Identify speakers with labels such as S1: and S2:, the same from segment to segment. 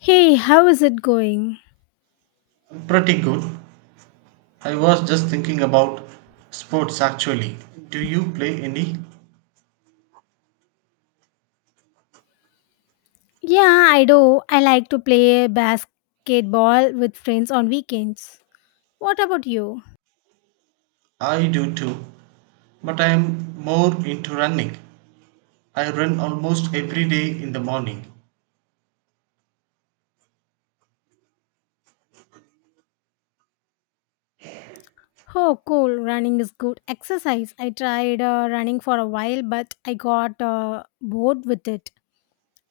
S1: Hey, how is it going?
S2: Pretty good. I was just thinking about sports actually. Do you play any?
S1: Yeah, I do. I like to play basketball with friends on weekends. What about you?
S2: I do too, but I am more into running. I run almost every day in the morning.
S1: Oh, cool. Running is good exercise. I tried running for a while, but I got bored with it.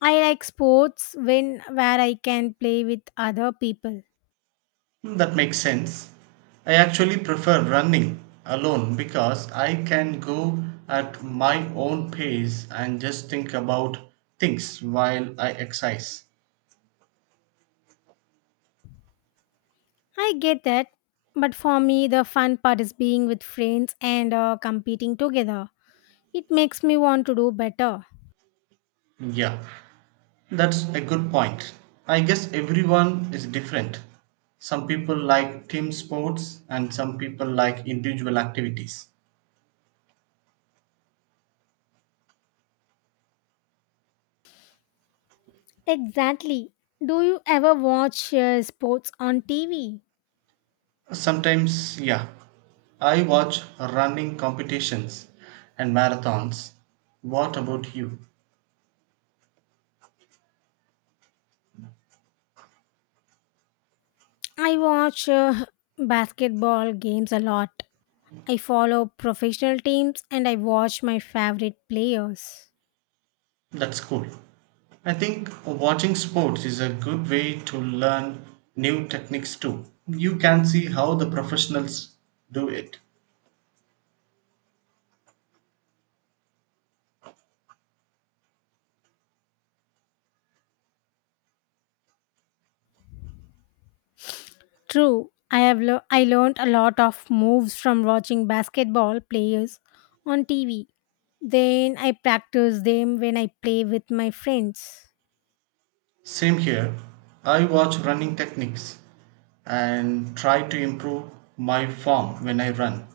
S1: I like sports when where I can play with other people.
S2: That makes sense. I actually prefer running alone because I can go at my own pace and just think about things while I exercise.
S1: I get that, but for me, the fun part is being with friends and competing together. It makes me want to do better.
S2: Yeah, that's a good point. I guess everyone is different. Some people like team sports and some people like individual activities.
S1: Exactly. Do you ever watch sports on TV?
S2: Sometimes, yeah, I watch running competitions and marathons. What about you?
S1: I watch basketball games a lot. I follow professional teams and I watch my favorite players.
S2: That's cool. I think watching sports is a good way to learn new techniques too. You can see how the professionals do it.
S1: True, I learned a lot of moves from watching basketball players on TV. Then I practice them when I play with my friends.
S2: Same here. I watch running techniques and try to improve my form when I run.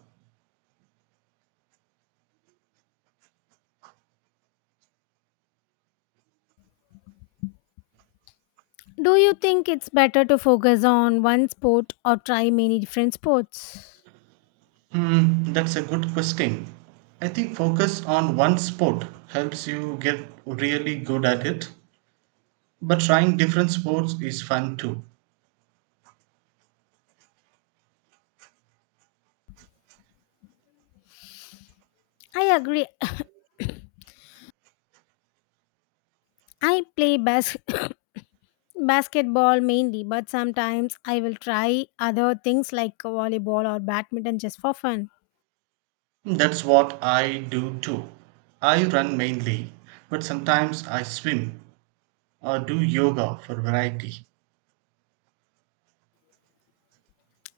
S1: Do you think it's better to focus on one sport or try many different sports?
S2: That's a good question. I think focus on one sport helps you get really good at it, but trying different sports is fun too.
S1: I agree. I play bas- basketball mainly, but sometimes I will try other things like volleyball or badminton just for fun.
S2: That's what I do too. I run mainly, but sometimes I swim or do yoga for variety.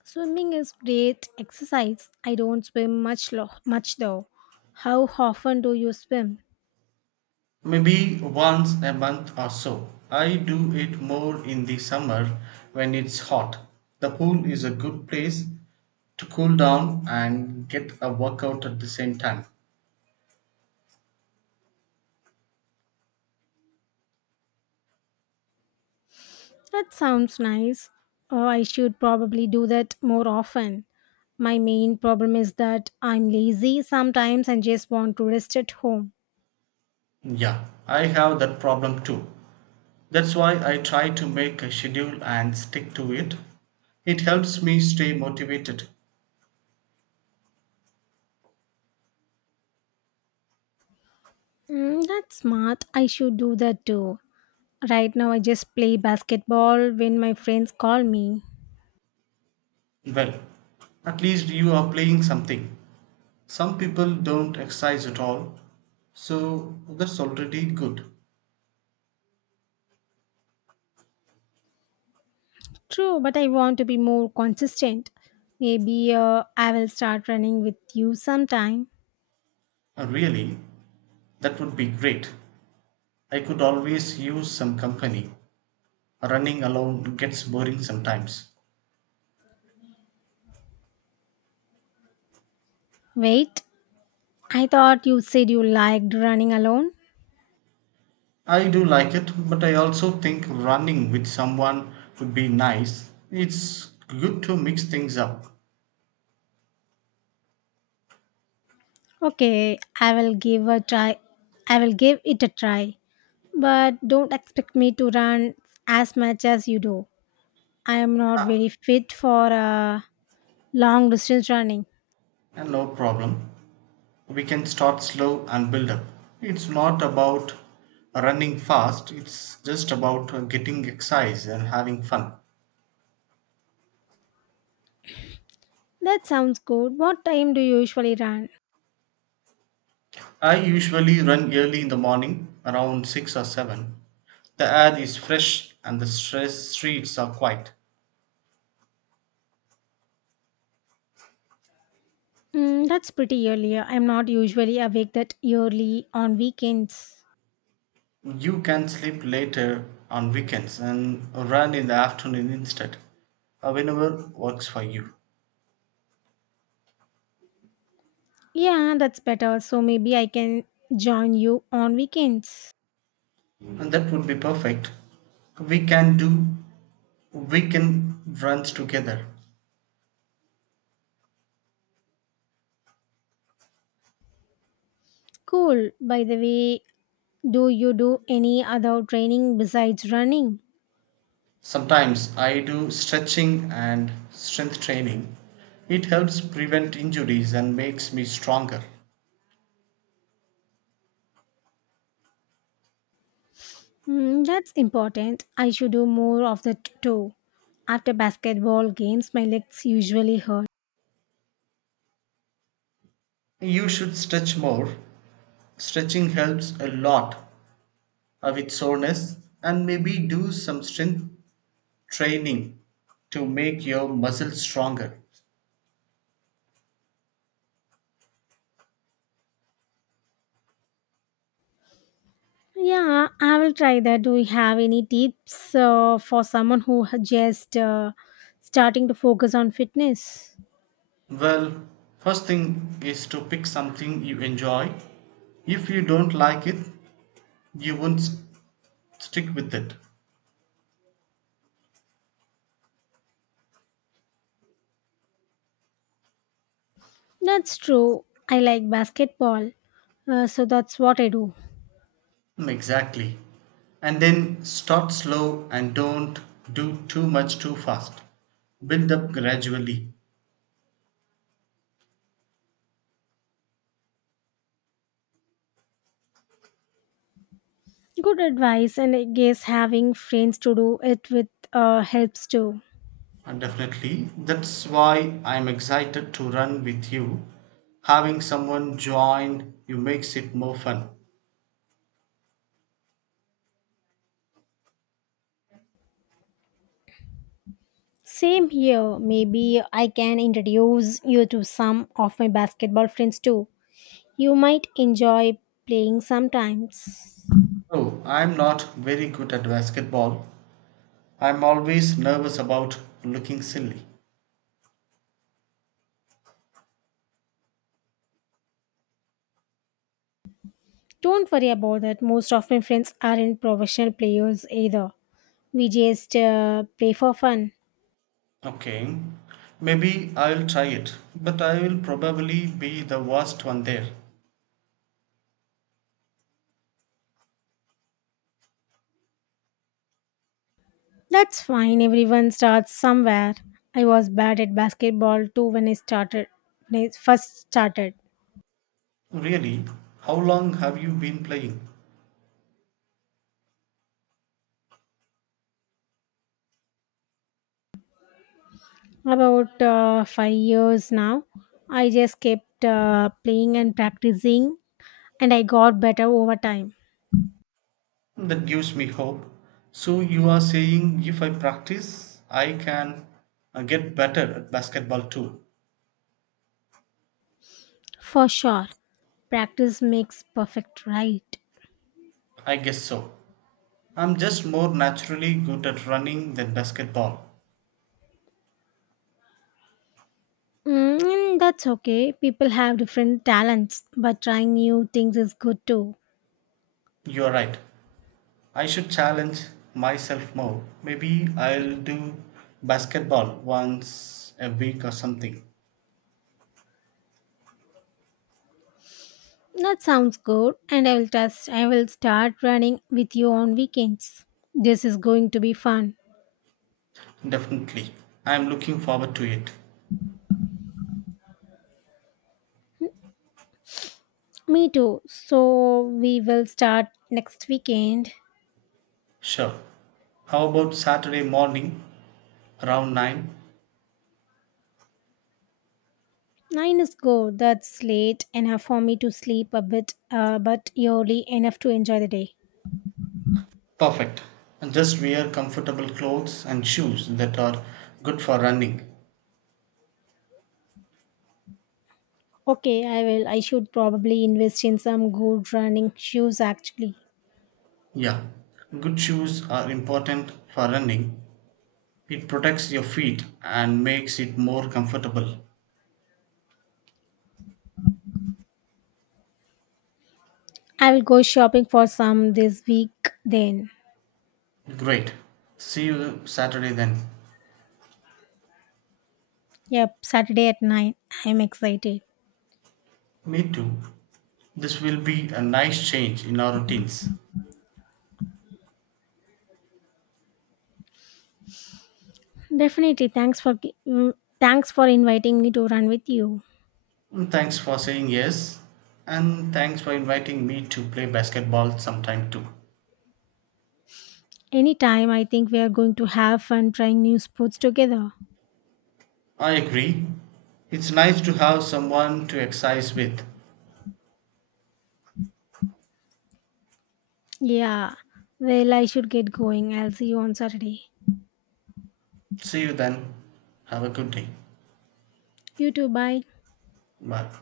S1: Swimming is great exercise. I don't swim much though. How often do you swim?
S2: Maybe once a month or so. I do it more in the summer when it's hot. The pool is a good place to cool down and get a workout at the same time.
S1: That sounds nice. Oh, I should probably do that more often. My main problem is that I'm lazy sometimes and just want to rest at home.
S2: Yeah, I have that problem too. That's why I try to make a schedule and stick to it. It helps me stay motivated.
S1: Mm, that's smart. I should do that too. Right now, I just play basketball when my friends call me.
S2: Well, at least you are playing something. Some people don't exercise at all, so that's already good.
S1: True, but I want to be more consistent. Maybe I will start running with you sometime.
S2: Really, that would be great. I could always use some company. Running alone gets boring sometimes.
S1: Wait, I thought you said you liked running alone.
S2: I do like it, but I also think running with someone would be nice. It's good to mix things up.
S1: Okay, I will give it a try. But don't expect me to run as much as you do. I am not very fit for long distance running.
S2: And no problem. We can start slow and build up. It's not about running fast, it's just about getting exercise and having fun.
S1: That sounds good. What time do you usually run?
S2: I usually run early in the morning, around 6 or 7. The air is fresh and the stress streets are quiet.
S1: Mm, that's pretty early. I'm not usually awake that early on weekends.
S2: You can sleep later on weekends and run in the afternoon instead, whenever works for you.
S1: Yeah, that's better. So maybe I can join you on weekends.
S2: And that would be perfect. We can do weekend runs together.
S1: Cool. By the way, do you do any other training besides running?
S2: Sometimes I do stretching and strength training. It helps prevent injuries and makes me stronger.
S1: Mm, that's important. I should do more of that too. After basketball games, my legs usually hurt.
S2: You should stretch more. Stretching helps a lot with soreness, and maybe do some strength training to make your muscles stronger.
S1: Yeah, I will try that. Do you have any tips for someone who ha- just starting to focus on fitness?
S2: Well, first thing is to pick something you enjoy. If you don't like it, you won't s- stick with it.
S1: That's true. I like basketball, so that's what I do.
S2: Mm, exactly. And then start slow and don't do too much too fast. Build up gradually.
S1: Good advice, and I guess having friends to do it with helps too.
S2: And definitely, that's why I'm excited to run with you. Having someone join you makes it more fun.
S1: Same here. Maybe I can introduce you to some of my basketball friends too. You might enjoy playing sometimes.
S2: Oh, I'm not very good at basketball. I'm always nervous about looking silly.
S1: Don't worry about that. Most of my friends aren't professional players either. We just play for fun.
S2: Okay, maybe I'll try it, but I will probably be the worst one there.
S1: That's fine, everyone starts somewhere. I was bad at basketball too when I started, when I first started.
S2: Really? How long have you been playing?
S1: About 5 years now, I just kept playing and practicing, and I got better over time.
S2: That gives me hope. So you are saying if I practice, I can get better at basketball too?
S1: For sure, practice makes perfect, right?
S2: I guess so. I'm just more naturally good at running than basketball.
S1: Mm, and that's okay. People have different talents, but trying new things is good too.
S2: You're right. I should challenge myself more. Maybe I'll do basketball once a week or something.
S1: That sounds good, and I will start running with you on weekends. This is going to be fun.
S2: Definitely. I'm looking forward to it.
S1: Me too. So we will start next weekend.
S2: Sure. How about Saturday morning around 9?
S1: Nine is good. That's late enough for me to sleep a bit, but early enough to enjoy the day.
S2: Perfect. And just wear comfortable clothes and shoes that are good for running.
S1: Okay, I will. I should probably invest in some good running shoes. Actually,
S2: Yeah, good shoes are important for running. It protects your feet and makes it more comfortable.
S1: I will go shopping for some this week. Then,
S2: Great. See you Saturday then.
S1: yep, Saturday at 9. I'm excited.
S2: Me too. This will be a nice change in our routines.
S1: Definitely. Thanks for inviting me to run with you.
S2: Mm, thanks for saying yes. And thanks for inviting me to play basketball sometime too.
S1: Anytime, I think we are going to have fun trying new sports together.
S2: I agree. It's nice to have someone to exercise with.
S1: Yeah. Well, I should get going. I'll see you on Saturday.
S2: See you then. Have a good day.
S1: You too. Bye.
S2: Bye.